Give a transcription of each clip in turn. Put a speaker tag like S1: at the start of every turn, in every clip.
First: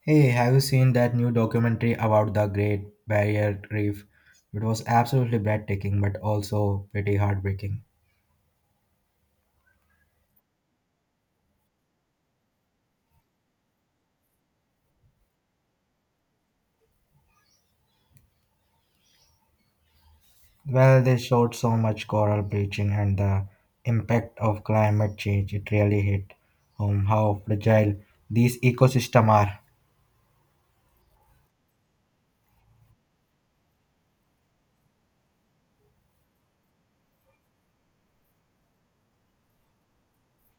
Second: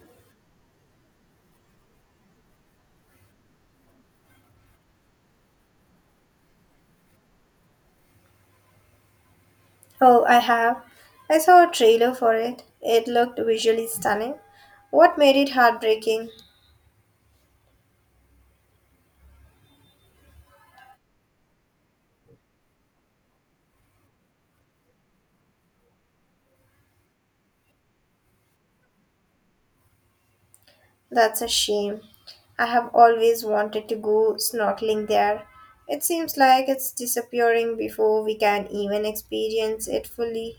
S1: Hey, have you seen that new documentary about the Great Barrier Reef? It was absolutely breathtaking but also pretty heartbreaking.
S2: Oh, I have. I saw a trailer for it. It looked visually stunning. What made it heartbreaking?
S1: Well, they showed so much coral bleaching and the impact of climate change. It really hit home how fragile these ecosystems are.
S2: That's a shame. I have always wanted to go snorkeling there. It seems like it's disappearing before we can even experience it fully.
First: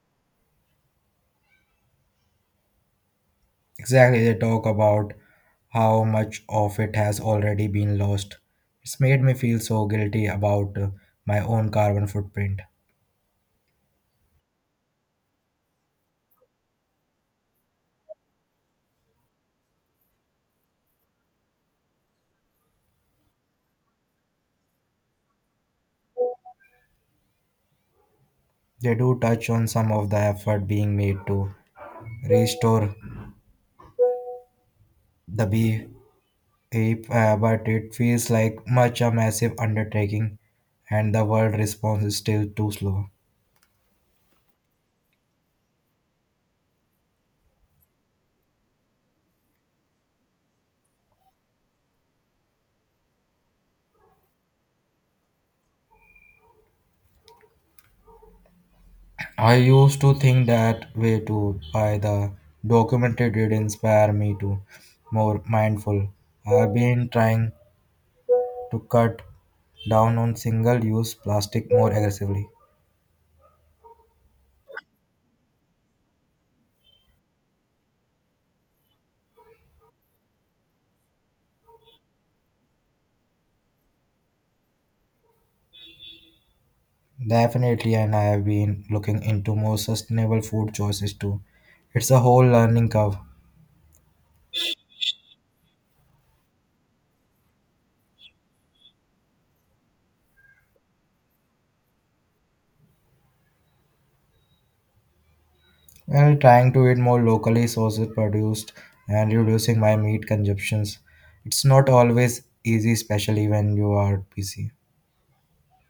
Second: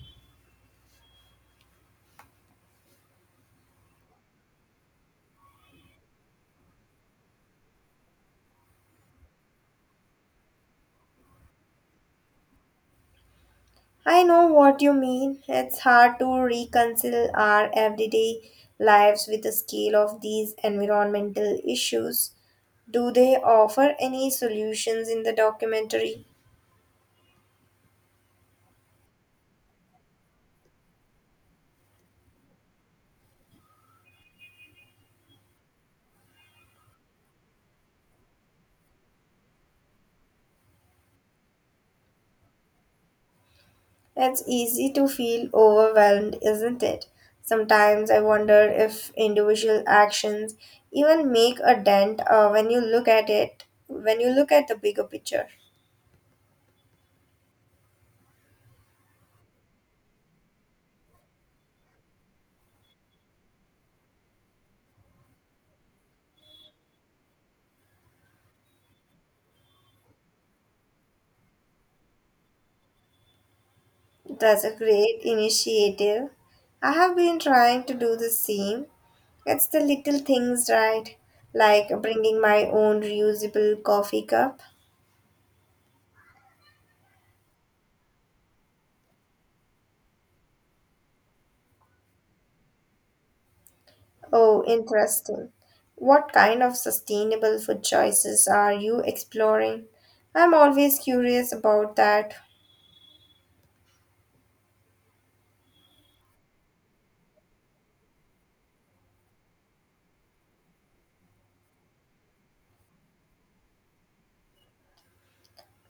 S1: Exactly, they talk about how much of it has already been lost. It's made me feel so guilty about my own carbon footprint.
S2: I know what you mean. It's hard to reconcile our everyday lives with the scale of these environmental issues. Do they offer any solutions in the documentary?
S1: They do touch on some of the effort being made to restore the bee ape, but it feels like much a massive undertaking, and the world response is still too slow.
S2: It's easy to feel overwhelmed, isn't it? Sometimes I wonder if individual actions even make a dent when you look at it, when you look at the bigger picture.
S1: I used to think that way too. By the documentary did inspire me to more mindful. I've been trying to cut down on single-use plastic more aggressively.
S2: That's a great initiative. I have been trying to do the same. It's the little things, right? Like bringing my own reusable coffee cup.
S1: Definitely, and I have been looking into more sustainable food choices too. It's a whole learning curve.
S2: Oh, interesting. What kind of sustainable food choices are you exploring? I'm always curious about that.
S1: Well, trying to eat more locally sourced produced and reducing my meat consumptions. It's not always easy, especially when you are busy.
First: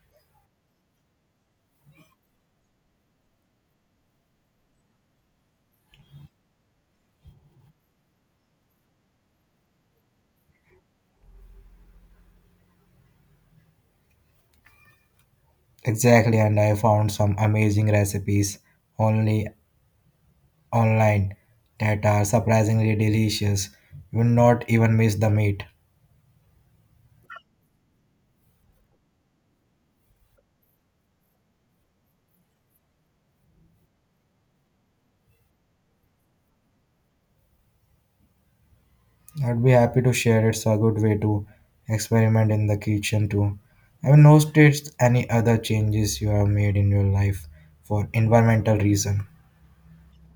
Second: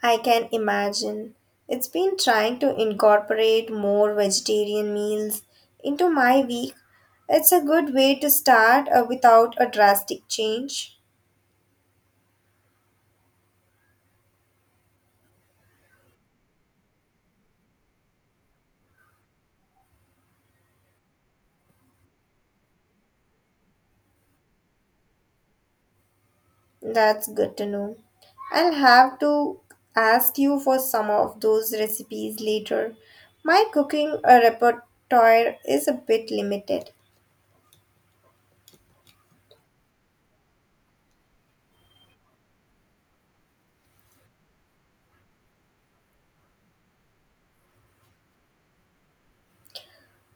S2: I can imagine. It's been trying to incorporate more vegetarian meals into my week. It's a good way to start without a drastic change.
S1: Exactly, and I found some amazing recipes only online that are surprisingly delicious. You will not even miss the meat.
S2: That's good to know. I'll have to ask you for some of those recipes later. My cooking repertoire is a bit limited.
S1: I'd be happy to share. It's a good way to experiment in the kitchen too. Have you noticed any other changes you have made in your life for environmental reason?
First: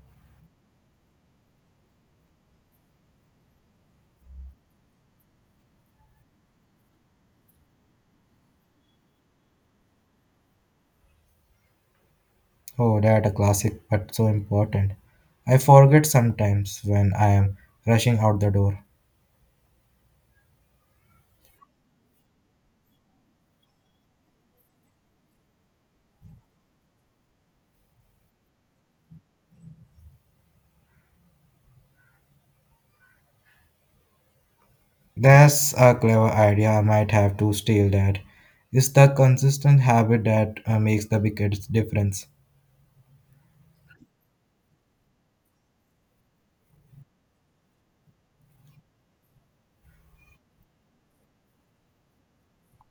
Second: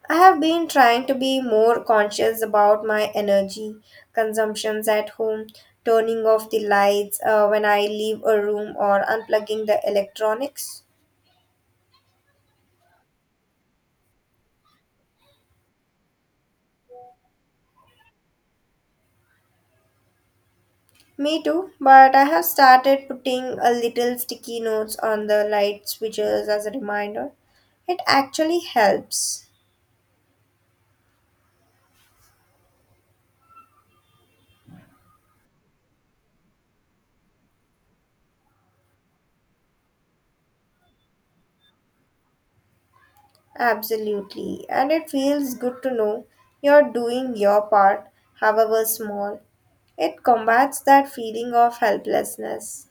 S2: I have been trying to be more conscious about my energy consumptions at home, turning off the lights when I leave a room or unplugging the electronics.
S1: Oh, that a classic, but so important. I forget sometimes when I am rushing out the door.
S2: Me too, but I have started putting a little sticky notes on the light switches as a reminder. It actually helps.
S1: That's a clever idea. I might have to steal that. It's the consistent habit that makes the biggest difference.
S2: Absolutely, and it feels good to know you're doing your part, however small. It combats that feeling of helplessness.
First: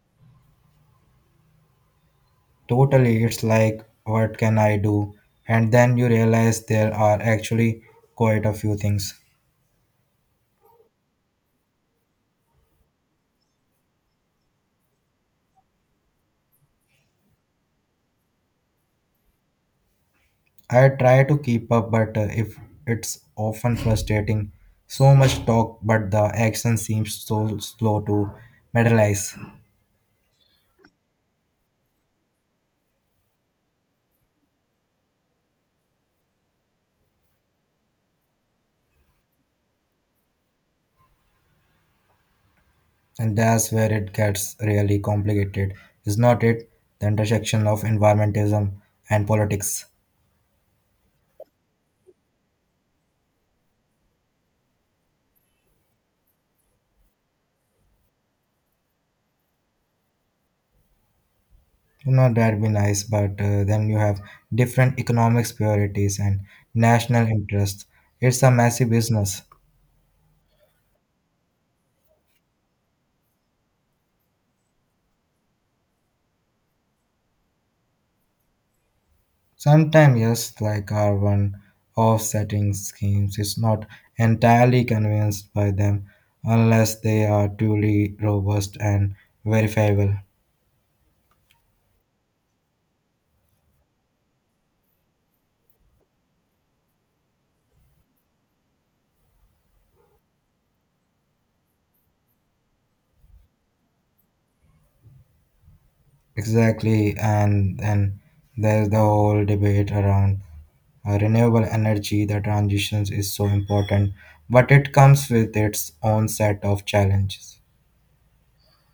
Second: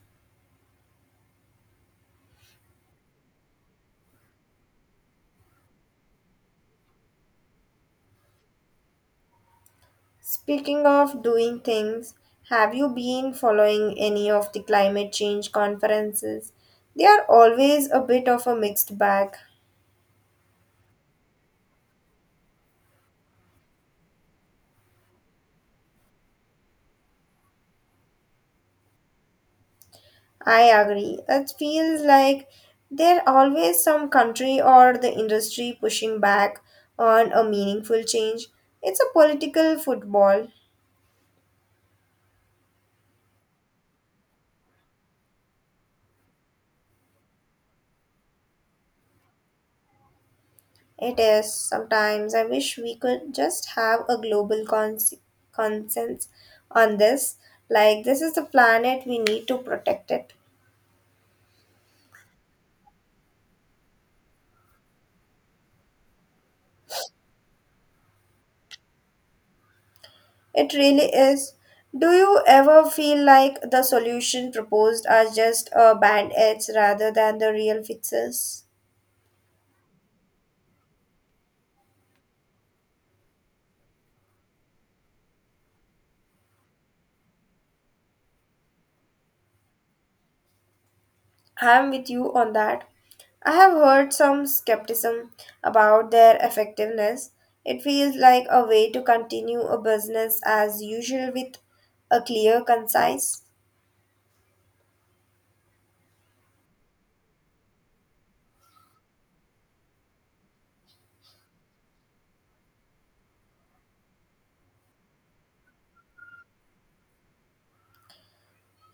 S1: Totally, it's like, what can I do? And then you realize there are actually quite a few things.
S2: Speaking of doing things, have you been following any of the climate change conferences? They are always a bit of a mixed bag.
S1: I try to keep up, but if it's often frustrating, so much talk, but the action seems so slow to materialize.
S2: I agree. It feels like there are always some country or the industry pushing back on a meaningful change. It's a political football.
S1: And that's where it gets really complicated, is not it? The intersection of environmentalism and politics.
S2: It is. Sometimes I wish we could just have a global consensus on this. Like, this is the planet, we need to protect it.
S1: You know, that'd be nice, but then you have different economic priorities and national interests. It's a massive business.
S2: It really is. Do you ever feel like the solution proposed are just band aids rather than the real fixes?
S1: Sometimes, yes, like our one offsetting schemes, it's not entirely convinced by them unless they are truly robust and verifiable.
S2: I'm with you on that. I have heard some skepticism about their effectiveness. It feels like a way to continue a business as usual with a clear, concise.
S1: Exactly, and then there's the whole debate around renewable energy, the transitions is so important, but it comes with its own set of challenges,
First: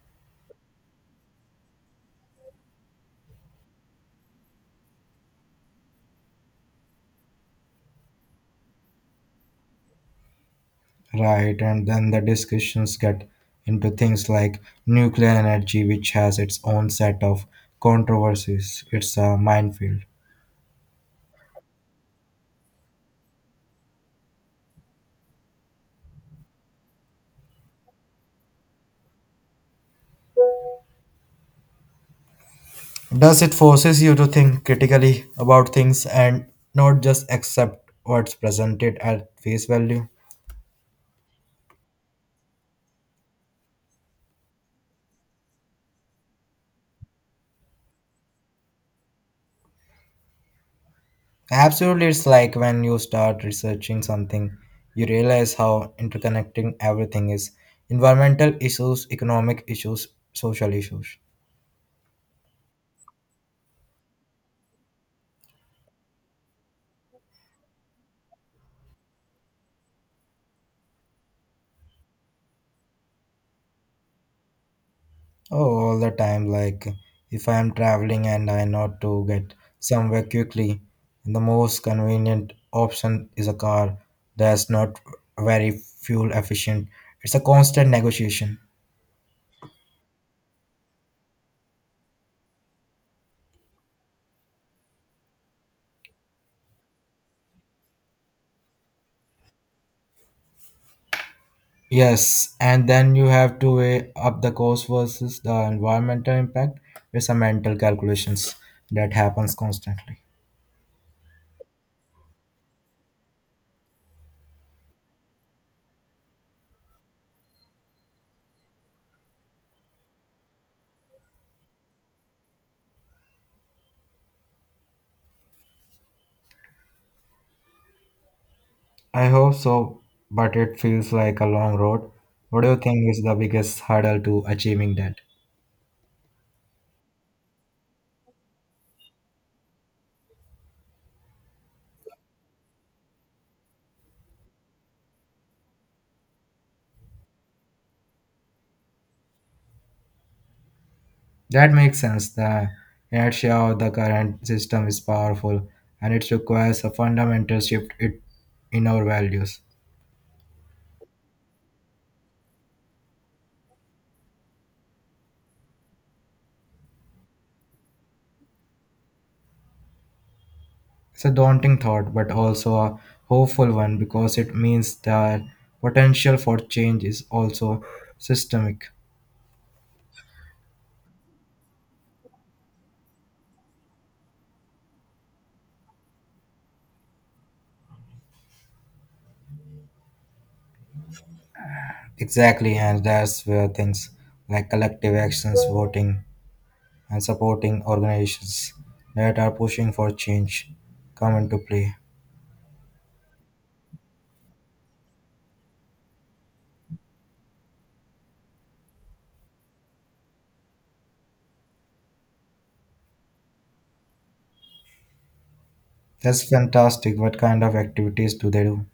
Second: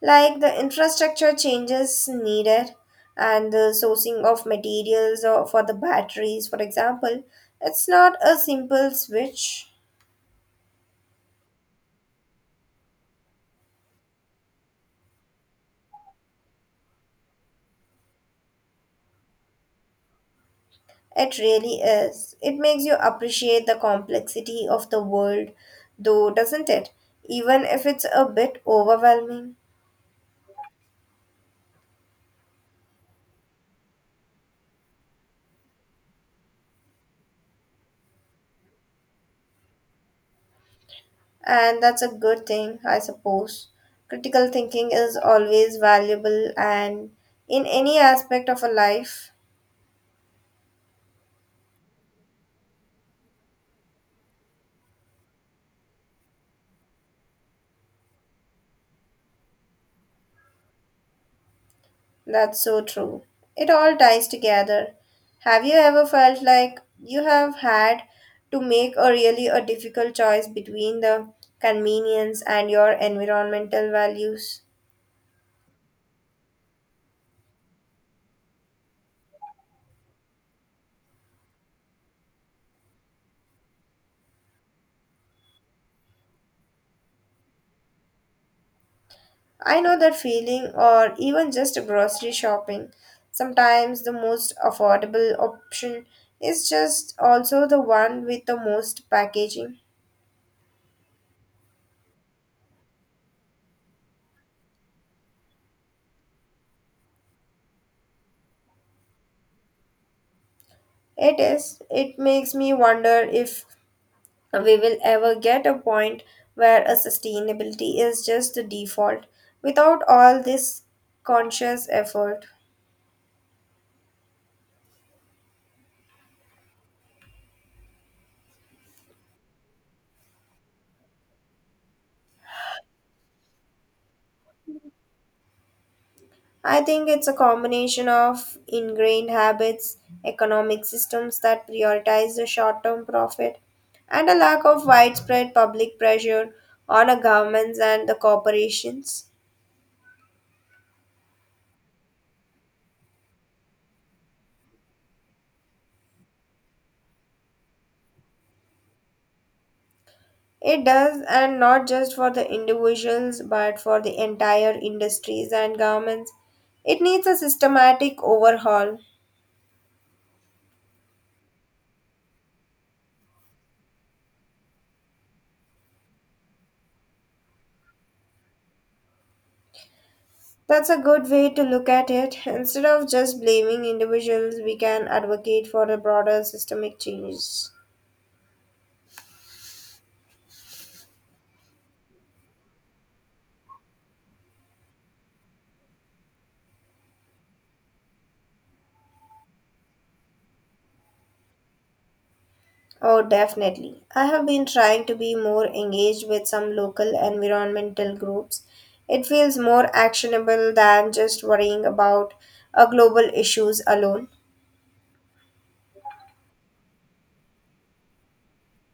S2: Like the infrastructure changes needed and the sourcing of materials or for the batteries, for example, it's not a simple switch.
S1: right? And then the discussions get into things like nuclear energy, which has its own set of controversies. It's a minefield.
S2: It really is. It makes you appreciate the complexity of the world, though, doesn't it, even if it's a bit overwhelming.
S1: Does it forces you to think critically about things and not just accept what's presented at face value?
S2: And that's a good thing, I suppose. Critical thinking is always valuable and in any aspect of a life.
S1: Absolutely, it's like when you start researching something, you realize how interconnecting everything is environmental issues, economic issues, social issues.
S2: That's so true. It all ties together. Have you ever felt like you have had to make a really a difficult choice between the convenience and your environmental values?
S1: Oh, all the time. Like, if I am traveling and I not to get somewhere quickly, the most convenient option is a car that's not very fuel efficient. It's a constant negotiation.
S2: I know that feeling, or even just grocery shopping. Sometimes the most affordable option is just also the one with the most packaging.
S1: Yes, and then you have to weigh up the cost versus the environmental impact. It's a mental calculations that happens constantly.
S2: It is. It makes me wonder if we will ever get a point where a sustainability is just the default without all this conscious effort.
S1: I hope so, but it feels like a long road. What do you think is the biggest hurdle to achieving that?
S2: I think it's a combination of ingrained habits, economic systems that prioritize the short term profit, and a lack of widespread public pressure on the governments and the corporations.
S1: That makes sense. The inertia of the current system is powerful and it requires a fundamental shift in our values.
S2: It does, and not just for the individuals but for the entire industries and governments. It needs a systematic overhaul.
S1: It's a daunting thought, but also a hopeful one because it means that potential for change is also systemic.
S2: That's a good way to look at it. Instead of just blaming individuals, we can advocate for a broader systemic change.
S1: Exactly, and that's where things like collective actions, voting, and supporting organizations that are pushing for change come into play.
S2: Oh, definitely. I have been trying to be more engaged with some local environmental groups. It feels more actionable than just worrying about a global issues alone.
S1: That's fantastic. What kind of activities do they do?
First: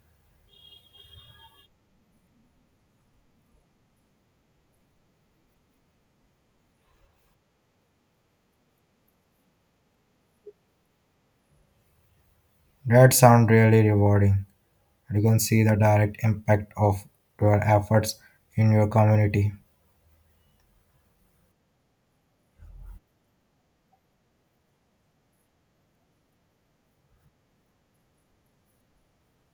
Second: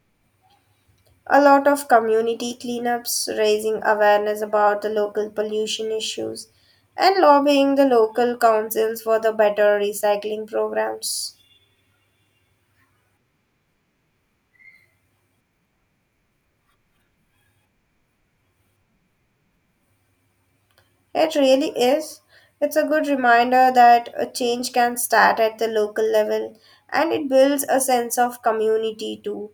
S2: A lot of community cleanups, raising awareness about the local pollution issues, and lobbying the local councils for the better recycling programs.
S1: That sound really rewarding. You can see the direct impact of your efforts in your community.
S2: It really is. It's a good reminder that a change can start at the local level and it builds a sense of community too.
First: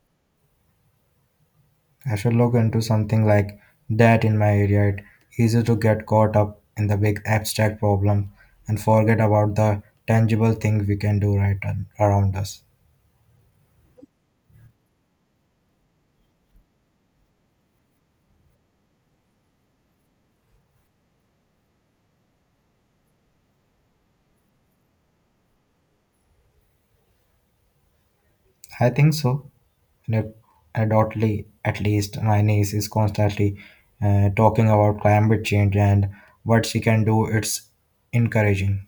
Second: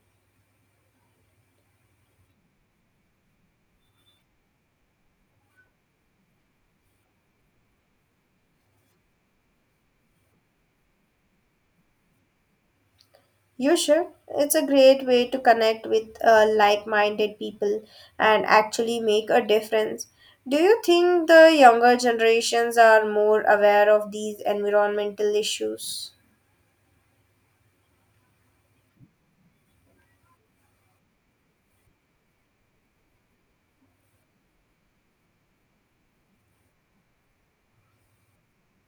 S1: I should look into something like that in my area. It's easy to get caught up in the big abstract problem and forget about the tangible thing we can do right on, around us.
S2: You should. It's a great way to connect with like minded people and actually make a difference. Do you think the younger generations are more aware of these environmental issues?
S1: I think so. And it- adultly, at least, my niece is constantly talking about climate change and what she can do. It's encouraging.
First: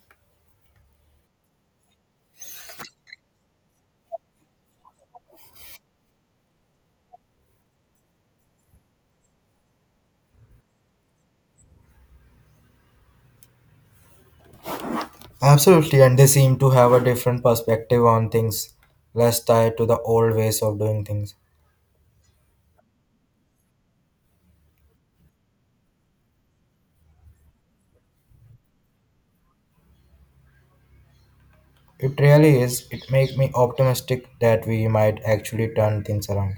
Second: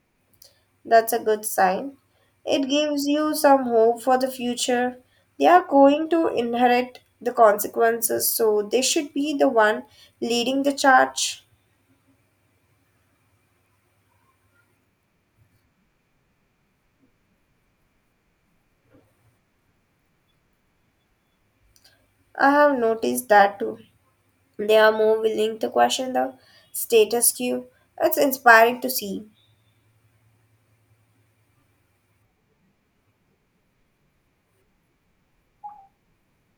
S2: That's a good sign. It gives you some hope for the future. They are going to inherit the consequences, so they should be the one leading the charge.
S1: Absolutely, and they seem to have a different perspective on things, less tied to the old ways of doing things.
S2: I have noticed that too. They are more willing to question the status quo. It's inspiring to see.
S1: It really is. It makes me optimistic that we might actually turn things around.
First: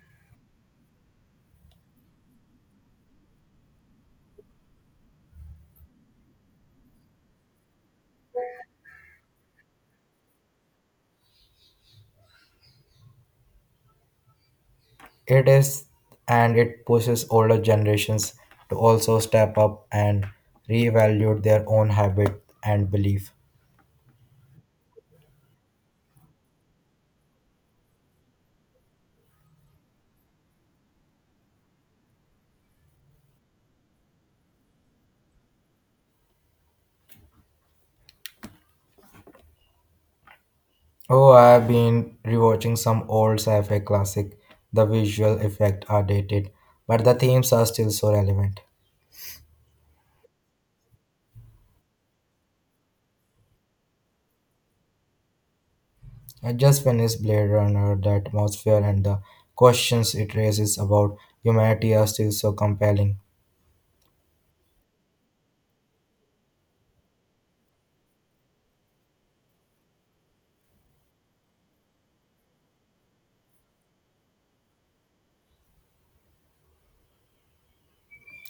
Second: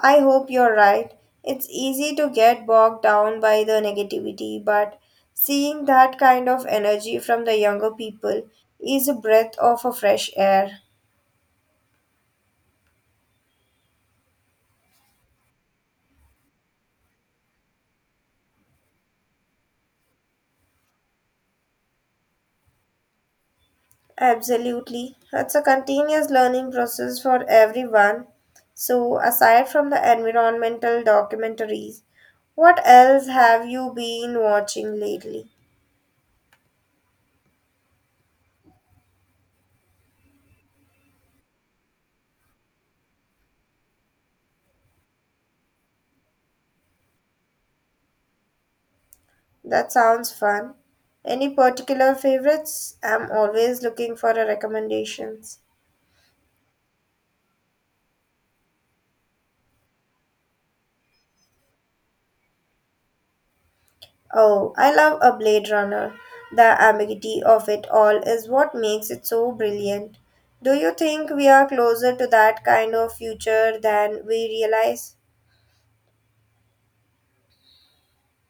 S2: I hope you're right. It's easy to get bogged down by the negativity, but seeing that kind of energy from the younger people is a breath of a fresh air.
S1: It is, and it pushes older generations to also step up and reevaluate their own habit and belief.
S2: Absolutely. It's a continuous learning process for everyone. So, aside from the environmental documentaries, what else have you been watching lately?
S1: Oh, I've been rewatching some old sci-fi classic. The visual effects are dated, but the themes are still so relevant.
S2: That sounds fun. Any particular favorites? I'm always looking for a recommendations.
S1: I just finished Blade Runner. The atmosphere and the questions it raises about humanity are still so compelling.
S2: Oh, I love a Blade Runner. The ambiguity of it all is what makes it so brilliant. Do you think we are closer to that kind of future than we realize?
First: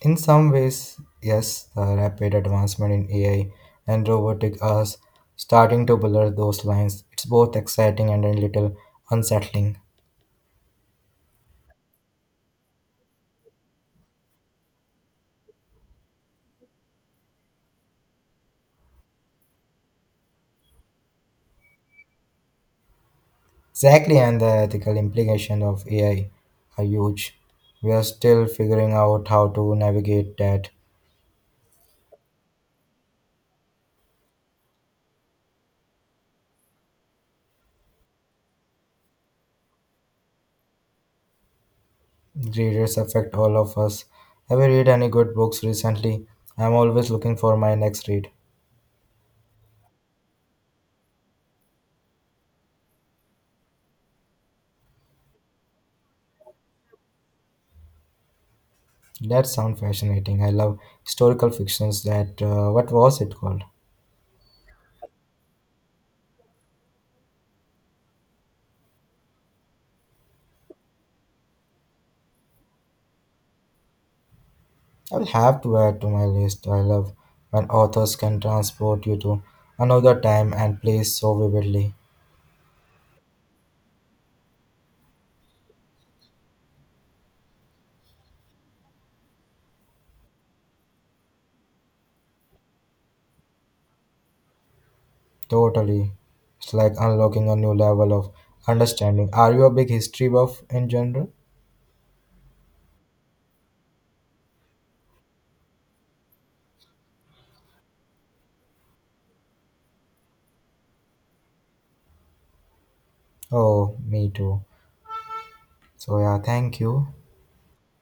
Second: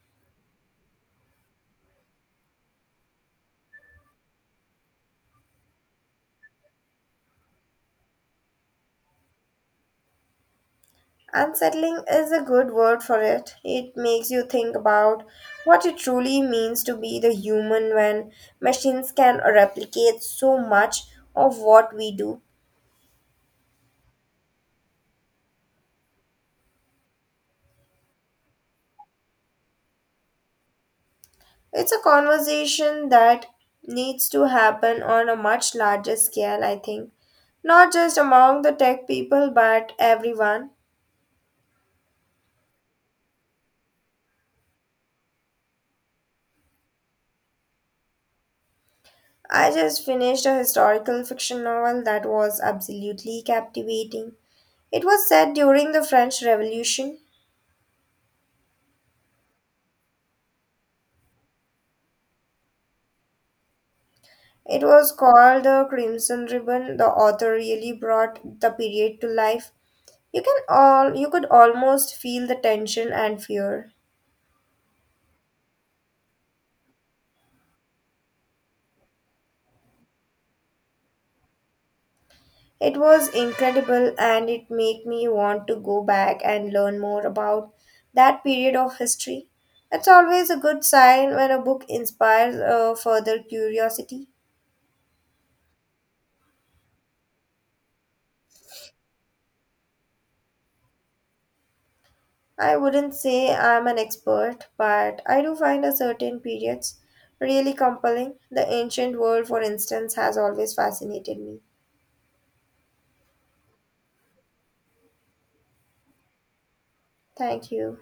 S1: In some ways, yes, the rapid advancement in AI and robotic are starting to blur those lines. It's both exciting and a little unsettling.
S2: Unsettling is a good word for it. It makes you think about what it truly means to be the human when machines can replicate so much of what we do.
S1: Exactly, and the ethical implications of AI are huge. We are still figuring out how to navigate that.
S2: It's a conversation that needs to happen on a much larger scale, I think. Not just among the tech people, but everyone.
S1: Readers affect all of us. Have you read any good books recently? I'm always looking for my next read.
S2: I just finished a historical fiction novel that was absolutely captivating. It was set during the French Revolution.
S1: That sounds fascinating. I love historical fictions. That what was it called?
S2: It was called the Crimson Ribbon. The author really brought the period to life. You can all you could almost feel the tension and fear.
S1: I'll have to add to my list. I love when authors can transport you to another time and place so vividly.
S2: It was incredible and it made me want to go back and learn more about that period of history. It's always a good sign when a book inspires further curiosity.
S1: Totally. It's like unlocking a new level of understanding. Are you a big history buff in general?
S2: I wouldn't say I'm an expert, but I do find a certain periods really compelling. The ancient world, for instance, has always fascinated me.
S1: Oh, me too. So, yeah, thank you.
S2: Thank you.